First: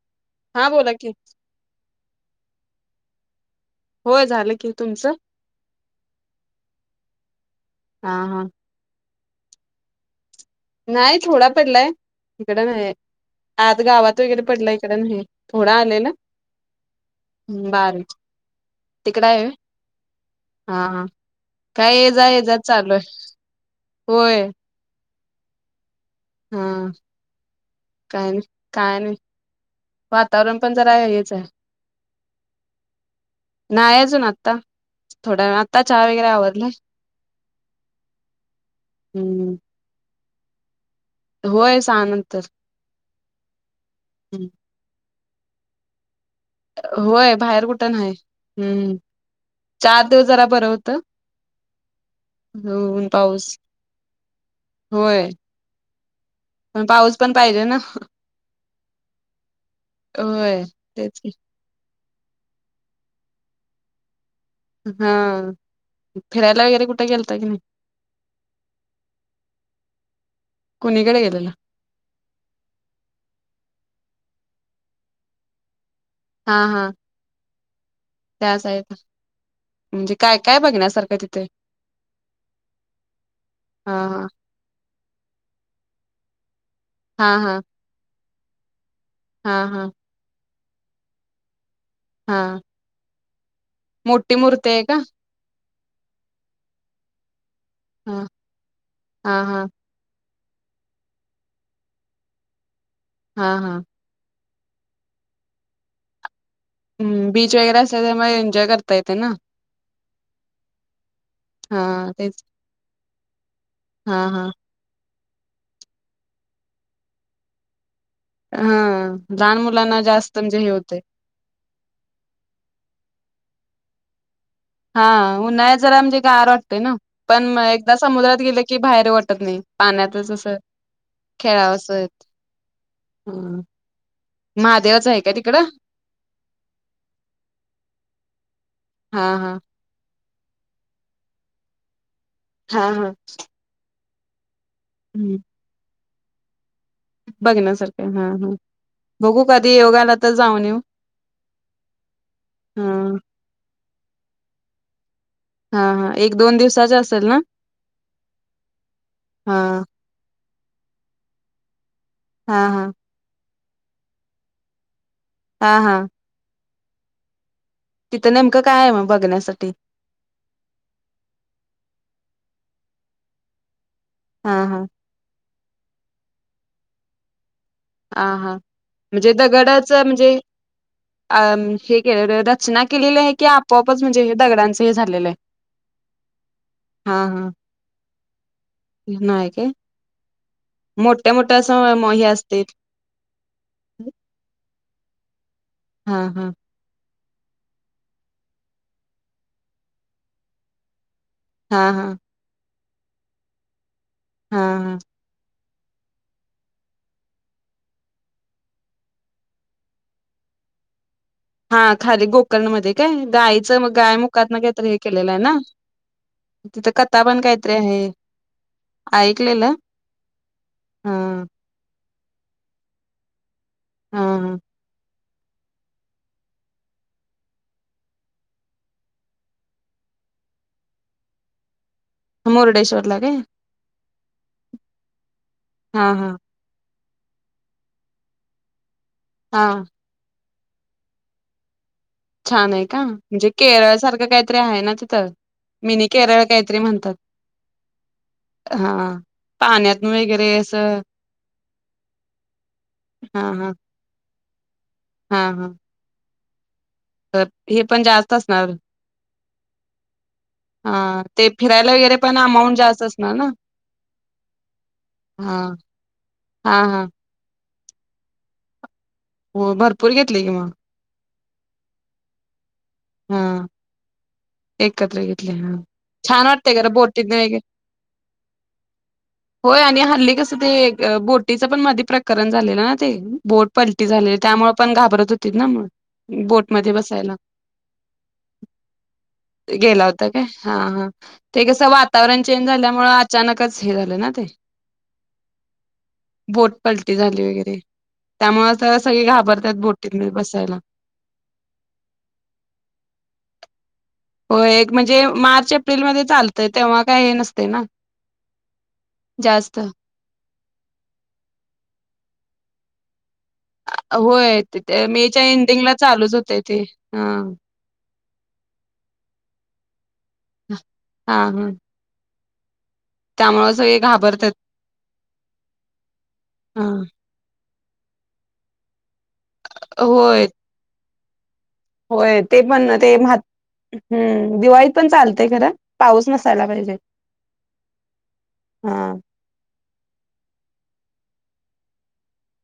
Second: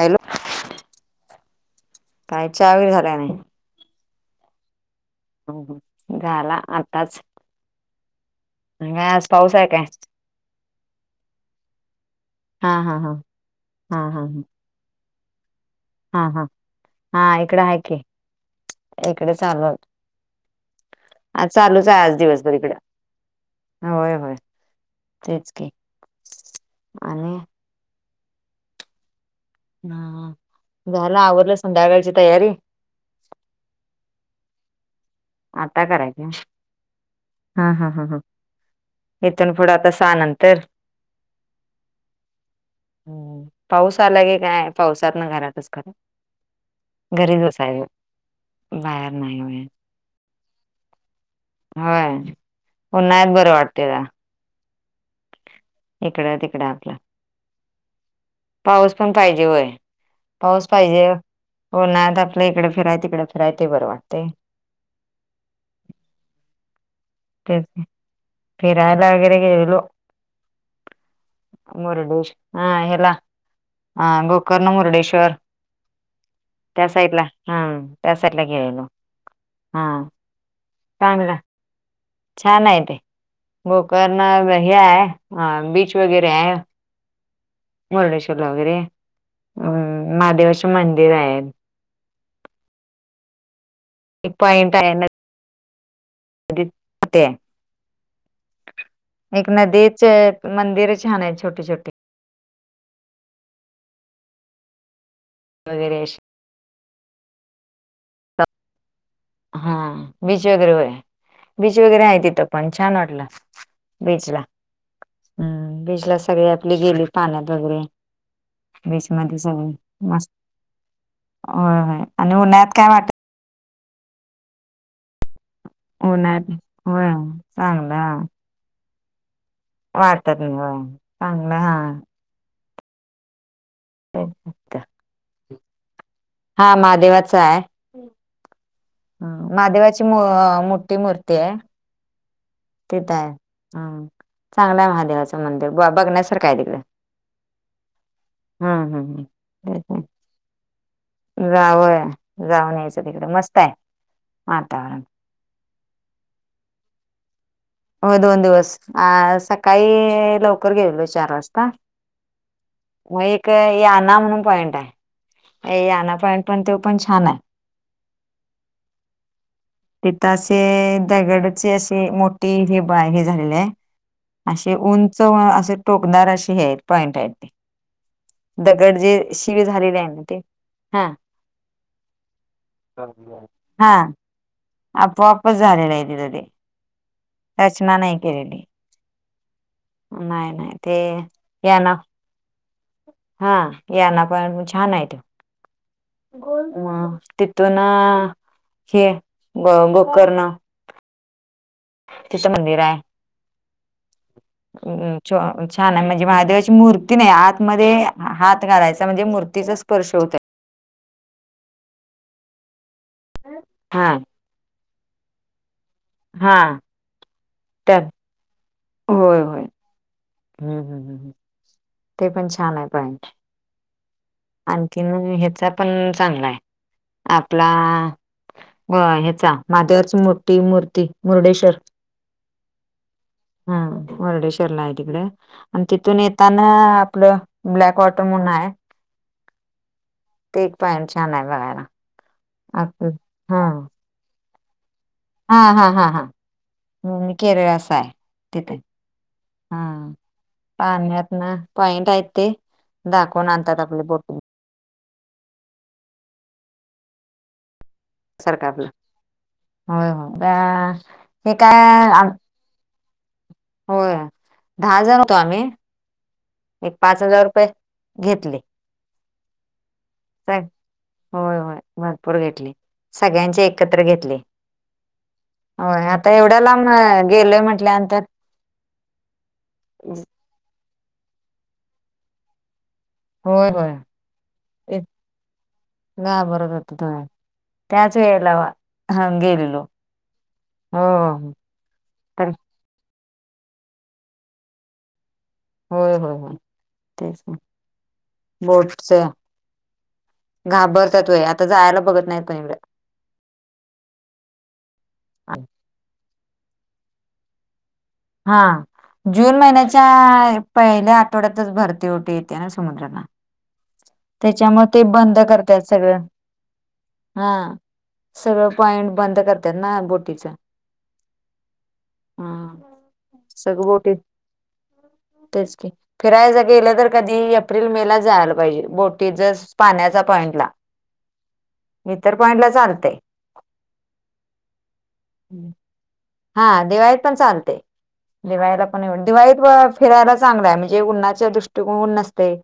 Hello हा बोला की, काय च्या बी झाला का नाय होय झालं की तुमचं हूं हूं झाला आताच हा हा [unintelligible] आज पाऊस हाय काय नाय थोडा पडलाय इकडं हा न्हायये हा हा आत हा गावात हा वगैरे पडलाय इकडे न्हाय ये थोडा आलेला हा हा हा इकड आहे की बारीक तिकड इकडे आहे होय? चालू. हा हा आ चालूच काय आहे ये आज जा ये जा दिवसभरी इकडे चालू आहे होय होय. तेच क हा आणि. काय काय नाही. हा वातावरण पण जरा झालं हेच आहे आवरलं संध्याकाळची तयारी. नाही अजून आत्ता. थोड्या आता चहा वगैरे आवडलाय हा हम्म. तसानंतर. होय सहा नंतर. हम् पाऊस आला की हम्म. काय पावसात ना घरातच खरं. होय घरीच बाहेर बसायचं कुठं नाही हम्म बाहेर नाही होय. चार दिवस जरा बरं होतं. होय पन ऊन नाहीत पाऊस बरं वाटते का. होय. इकडे. पाऊस पण पाहिजे ना. पाऊस पण पाहिजे वय होय पाऊस पाहिजे. तेच की. हो ना आ तर आपल्या इकडे फिरायं तिकडे फिरायच बरं वाटतेय. हा फिरायला वगैरे कुठे गेल. ते फर आहे लागर गलो. कुणीकडे गेलेला मुरडेश् हह हेला ह गोकर्ण मुरडेश्वर. हा त्या हा साईड ला. हां त्यासाठीला घे त्याच आलो आहेत हां म्हणजे काय काय बघण्यासारखं चांगलं. तिथे छान आहे ते हा गोकर्ण हे आहे बीच वगैरे आहे. हा हा. वरडेश्ववरला वगैरे. हा हा. अम महादेवाचे मंदिर आहे. हां. एक मो्टी मुूर्ती पॉइंट आहे का. हा हा एक हा नदीच. मंदिर छान आहेत छोटे छोटे. हा हा. वगैरे. हम् बीच वगैरे असेल तर मग एन्जॉय करता येते ना. हा बीच वगैरे व बीच वगैरे हा आहे तेच तिथं पण छान वाटलं. हा बीचला. हा. हम्म बिजला सगळी आपली गेली पाण्यात वगैरे. हा बीच मध्ये लहान सगळी मुलांना मस्त जास्त म्हणजे हे होते. होय होय आणि उन्हा्यात काय वाटत. हा उन्हाळत जरा म्हणजे ग उन्हात वाटतेय ना होय पण चांगलं एकदा हा समुद्रात गेले की बाहेर वाटत नाही. पाण्यातच वाटत अस नाही होय चांगलं खेळाव हा. असं. ह तेच. महादेवाच आहे काय तिकडं. हा महादेवाचा आहे हा हा महादेवा. मुठी मूर्ती आहे. हा हा तिथ आहे हम चांगलं आहे हम्म महादेवाचं मंदिर ब बघण्यासारखं आहे तिकडे. बघण्यासारखं हा हा हम्म बघू कधी योगाला तर जाऊन न येऊ. जावय जाऊ नयचं हा तिकड मस्त आहे वातावरण. हा हा एक दोन दिवसाच असेल ना. हो दोन दिवस अ हा सकाळी लवकर गेऊलो चार वाजता. हा हा. मग एक याना म्हणून पॉईंट हा आहे हा याना पॉईंट पण तो पण छान आहे. तिथं नेमकं काय आहे मग बघण्यासाठी. तिथं असे दगडचे असे मोठी हे बाय हे झालेली आहे. हा असे हा उंच असे टोकदार अे हे पॉइंट आहेत ते. ह हा दगड जे म्हणजे त्या शिवी दगडाच झालेले आहे ना म्हणजे. ते हा अ हे केलंल रचना केलेली आहे की हा आपोआपच म्हणजे दगडांच. आपोआपच झालेलं आहे तिथं ते हा हा रचना नाही केलेली. नाही का नाही नाही ते मोठ्या मोठ्या याना असं हे असतय. हा या ना पण छान आहेत. हा हा अं तिथून हे ग गोकर्ण. हा हां तचं मंदिर आहे हा हा [unintelligible] छान आहे म्हणजे महादेवाची मूर्ती नाही आतमध्ये हात घालायचा म्हणजे मूर्तीचा स्पर्श होतय. हा खाली गोकर्ण मध्ये काय गायचं हा गाय मुकात ना कायतरी हे केलेलं आहे ना. तिथं कता पण काय. त्या होय होय हम्म हा हम्म हम्. ते पण छान आहे पईंट हा हा आणखीन. ह्याचा पण चांगला आहे आपला. हो ह्याचा [unintelligible] मूर्ती मूर्ती मुर्डेश्वर. मुर्डेश्वरला काय. हा मुर्डेश्वरला आहे तिकडे आणि हा तिथून हा येता आपलं ब्लॅक वॉटर म्हणून आहे. हां ते पण छान आहे बघायला. छान आहे हा का म्हणजे केरळ सारखं काहीतरी आहे ना तिथं. हा हा हा मिनी हा केरळ काहीतरी म्हणतात केरळस आहे तिथे हा हम्म पाण्यातून वगैरे असं पाण्यात ना पॉइंट आहेत ते. हा दाखवून हा आणतात आपले बोटून. हा हां तर हे पण जास्त सारखं असणार. आपलं होय होय त्या हा ते हे फिरायला काय वगैरे आम पण अमाऊंट जास्त असणार ना? होय दहा जण होतो हा आम्ही. हा एक हा पाच हजार रुपये घेतले. हो भरपूर घेतले कि काय मग. होय होय भरपूर घेतले हा सगळ्यांचे एकत्र घेतले. एकत्र घेतले हा हो आता छान एवढ्या वाटते लांब खरं बोटीत वगैरे गेलोय म्हटल्यानंतर. होय आणि हल्ली कस ते बोटीचं पण मधी प्रकरण झालेलंना. ते बोट होय होय पलटी झालेले त्यामुळे पण ते घाबरत होती ना घाबरत होत बोटमध्ये थोड बसायला. त्याच वेळेला हां गेली गेला होता का हा हा ते वातावरण तर चेंज झाल्यामुळे अचानकच हे झालं ना ते. होय होय होय बोट पलटी तेच झाली वगैरे. त्यामुळं तर बोटच सगळे घाबरतात बोटीत बसायला. तं जायला बघत नाही तु हो एक म्हणजे मार्च एप्रिलमध्ये चालतय तेव्हा काय हे नसते ना. हा जून जास्त महिन्याच्या पहिल्या आठवड्यातच भरती ओटी येते ना समुद्राला. होय त्याच्यामुळे ते बंद मेच्या करतात एंडिंगला सगळं चालूच होतय ते हा. सगळं पॉईंट बंद करतात ना बोटीच. हा हां हां सगळ बोटी घाबरतात तेच क फिरायच हा गेलं तर कधी एप्रिल मेला जायला पाहिजे बोटीचाच पाण्याचा होय पॉईंटला होय ते पण ते हम्म दिवाळीत पण चालतंय खरं पाऊस नस हा दिवाळीत पण चालतंय दिवाळीला हा पण एवढ दिवाळीत फिरायला चांगलाय म्हणजे उन्हाच्या दृष्टीकोन ऊन नसतंय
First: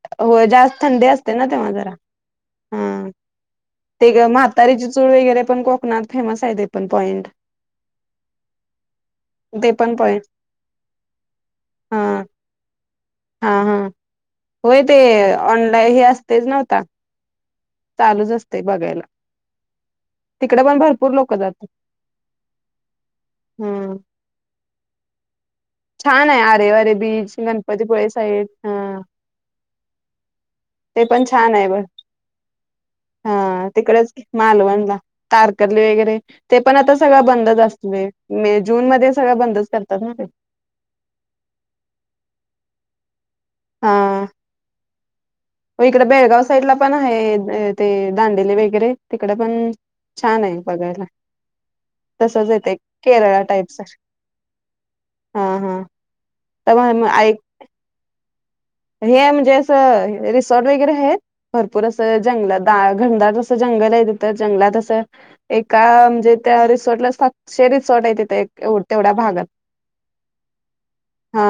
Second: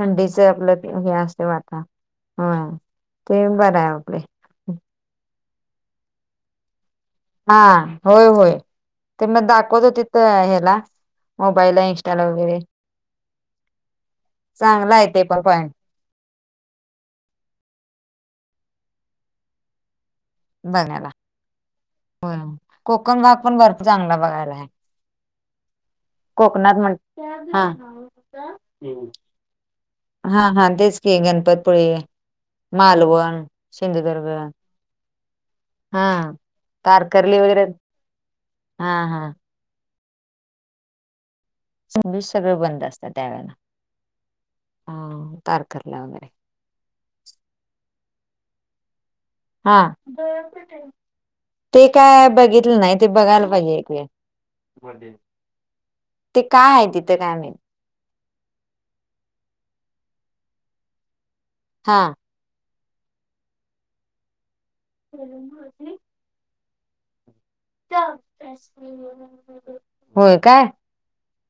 थंडीच होय जास्त आपलं थंडी हे असते ना तेव्हा वाता जरा हा ते पण बरं आहे ते आपले ग म्हातारीची चूळ वगैरे पण कोकणात फेमस आहे ते पण पॉईंट. हा होय होय ते मग पण दाखवत पॉईंट होते ह्याला मोबाईलला हा इन्स्टला वगैरे हा हा चांगला आहे ते पण पॉईंट तेच नव्हता चालूच असतंय बघायला तिकडे पण बघायला भरपूर लोक जातात. होय कोकण भाग पण भरपूर हम्म चांगला बघायला आहे. छान आहे आरे कोकणात वरे म्हण बीच हा गणपतीपुळे साईड हा हा हा तेच ते की पण छान आहे ब गणपतपुळी हा तिकडेच मालवणला तारकर्ली हा वगैरे ते पण आता सगळं तारकर्ली बंदच वगैरे असतंय मे जून हा मध्ये हा सगळं बंदच कर तात ना ते सस सगळं बंद असतं त्यावेेळेला ह मग इकडे बेळगाव साईड ला पण आहे ते दांडेले वगैरे तिकडे पण हा छान आहे बघायला ते काय तसच येते बघितलं नाही ते केरळा बघायला पाहिजे टाईपच एकवेळ हा हा ते काय आहे तर तिथं काय ऐक माहित हे म्हणजे असं रिसॉर्ट वगैरे आहेत भरपूर हा असं जंगलात घनदाट असं जंगल आहे तिथं जंगलात असं एका म्हणजे त्या रिसोर्टला शे रिसॉर्ट आहे तिथं एक तेवढ्या भागात होय काय हा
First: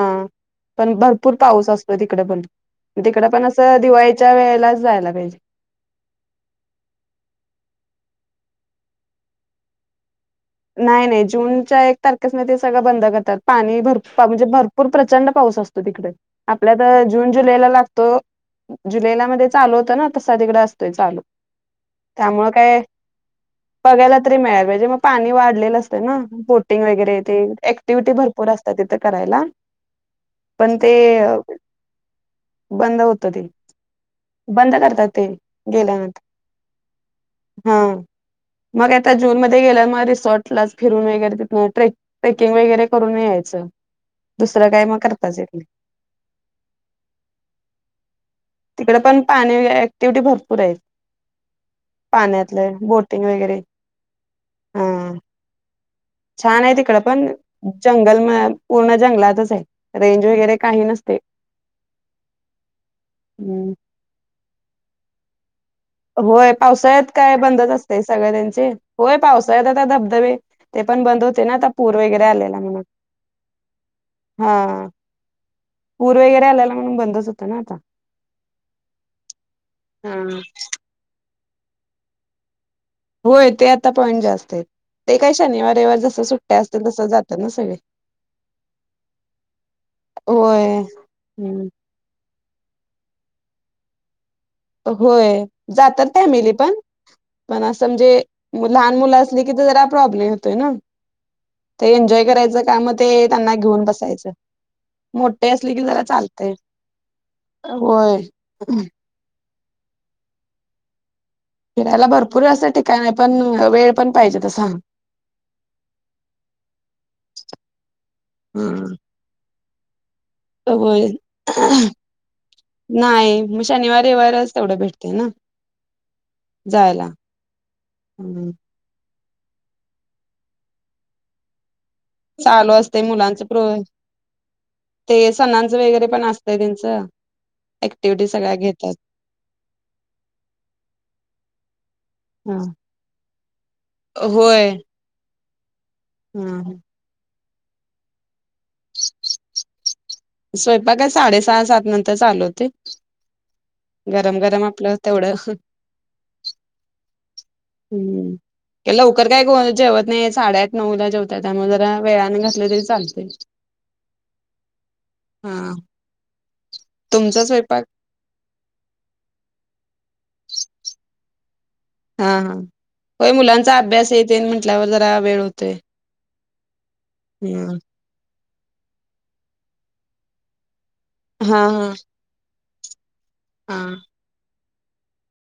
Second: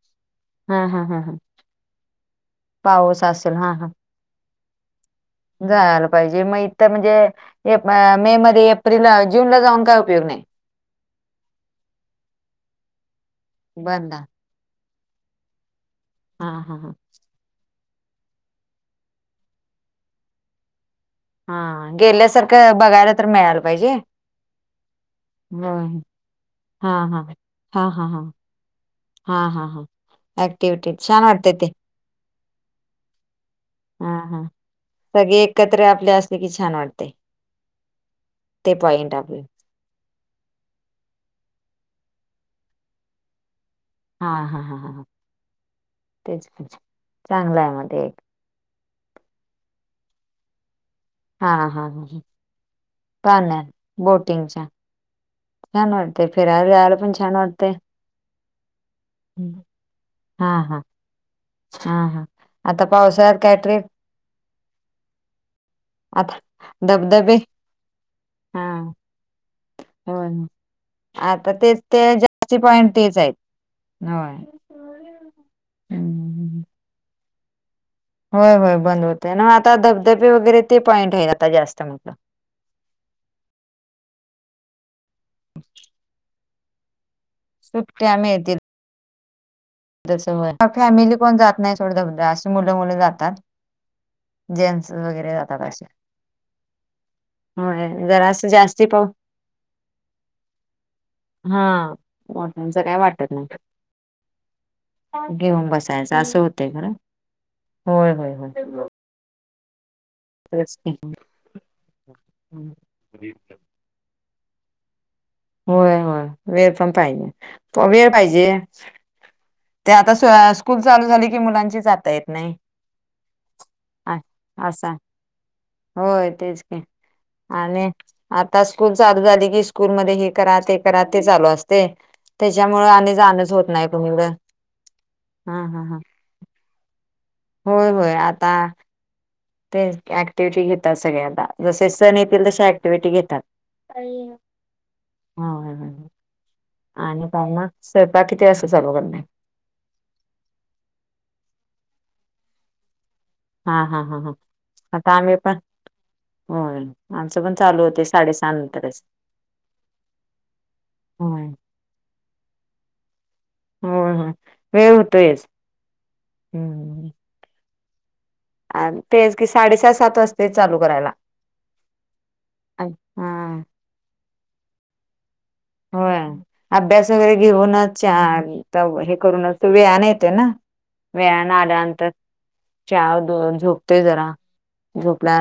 हा पण हा हा हा भरपूर पाऊस असतोय तिकडं पण, पाऊस तिकडं पण असेल असं हा दिवाळी हा दिवाळीच्या वेळेलाच जायला पाहिजे. जायला पाहिजे मग इथं म्हणजे मे मध्ये एप्रिलला जूनला जाऊन काय उपयोग नाही. नाही नाही जूनच्या एक तारखेस न ते सगळं बंद करतात पाणी भर बंद म्हणजे भरू पूर प्रचंड पाऊस असतो तिकडे हा हा हा आपल्या जून जुलैला लागतो जुलैला मध्ये चालू होत ना तसा तिकडं असतोय चालू हा त्यामुळं गेल्यासारखं काय बघायला तर मिळायला पाहिजे बघायला तरी मिळाय पाहिजे मग पाणी वाढलेलं होय असतय ना बोटिंग हा वगैरे हा हा तेे हा हा अँक्टिव्हिटी भरपूर असत्या तिथं करायला पण ते अँक्टिव्हिटी छान वाटतंय ते बंद होतं ते हा हा बंद करतात ते सगळे एकत्र आपले गेल्यानंतर असले की छान वाटते हा ते मग काय आता पॉइंट जून आपले मध्ये गेल्यावर मग रिसॉर्ट ला फिरून वगैरे तिथंन ट्रेकिंग वगैरे करून यायचं. हा हा दुसरं काय मग हा, करताच येत नाही तेच बीच चांगलं आहे. मग ते एक तिकडंपण पाणी ऍक्टिव्हटी भरपूर आहेत. हा हा हा पाण्यातलं बोटिंग वगैरे, पाण्यात बोटिंगच्या हा छान वाटतं छान आहे तिकडं पण जंगल म पूर्ण जंगलातच आहे. रेंज हा वगैरे हा काही नसते. हा हा आता पावसाळ्यात काय हम्म. ट्रीप आता होय पावसाळ्यात धबधबे काय बंदच असतंय सगळ हा त्यांचे होय पावस साळ्यात आता होय धबधबे होय. ते पण बंद होते ना आता तेच पूर ते वगैरे जास्ती आलेला म्हणून. पॉइंट तेच आहेत होय हा पूर वगैरे हम्म आल्यायला म्हणून बंदच होतं ना आता. होय होय बंद होतंय, मग आता हा धबधबे वगैरे ते पॉईंट आहेत आता जास्त मोठं. होय ते आता पॉईंट जास्त आहेत, ते काही शनिवार-रयवार जसं सुट्ट्या असतील तसं जात सुट्ट्या मिळतील. जसं, होय फॅमिली कोण जात हम्म. नाही सोडं [unintelligible] असे मुलं मुलं जातात. जेंट्स वगैरे होय, असे जातात फॅमिली पण पण असं होय म्हणजे, जरा असं जास्ती लहान पाऊ मुलं असले की तर जरा प्रॉब्लेम येतोय ना. हा ते एन्जॉय करायचं का मोठ्यांचं मग काय ते वाटत नाही त्यांना घेऊन बसायचं? मोठे घेऊन असले कि जरा बसायचं असं चालतंय, होतंय खरं होय. होयच की. फिरायला भरपूर हम्म. असं ठिकाण आहे पण, वेळ पण पाहिजे तसा. होय होय वेळ पण पाहिजे, प वेळ पाहिजे. हम्म. ते आता स स्कूल चालू होय. झाली की मुलांची जाता येत नाही. नाही, मग शनिवार रविवारच तेवढं असा भेटतंय ना. होय तेच की, जायला. आणि हम्म. आता स स्कूल चालू झाली की, स्कूल मध्ये हे करा ते करा ते चालू असतंय. चालू त्याच्यामुळे असते आणि मुलांच जाणच होत प्रो नाही कुणीकडं. ते हा सणांचं हा हा वगैरे पण असतं त्यांचं, होय होय ऍक्टिव्हिटी सगळ्या आता घेतात. ते ऍक्टिव्हिटी घेतात सगळे आता, जसे सण येतील हा. तसे ऍक्टिव्हिटी घेतात. होय हा हाय हाय हम्म हम्म आणि काय मग, स्वयंपाक किती वाजता चालू करण [unintelligible] स्वयंपाक काय साडे सहा, सात नंतर चालू होते. हा हा हा हा गरम गरम आपलं आता तेवढं आम्ही पण होय आमचं पण चालू होते हम्म, साडेसहा नंतरच लवकर काय को जेवत नाही साडे आठ नऊला जेवतात, होय. त्यामुळे जरा वेळाने घातले तरी चालते. होय होय, वेळ होतोयच हा हम्म. तुमचा स्वयपाक? अ तेच की, साडे सा सात वाजते चालू करायला. हा, होय हा मुलांचा अभ्यास हे तेन म्हटल्यावर जरा वेळ होतोय. होय, अभ्यास वगैरे हा घेऊनच चहा हे करूनच, तो वेळानं येतोय ना. वेळानं हा हा आल्यानंतर, चहा हा. झोपतोय जरा झोपल्यानं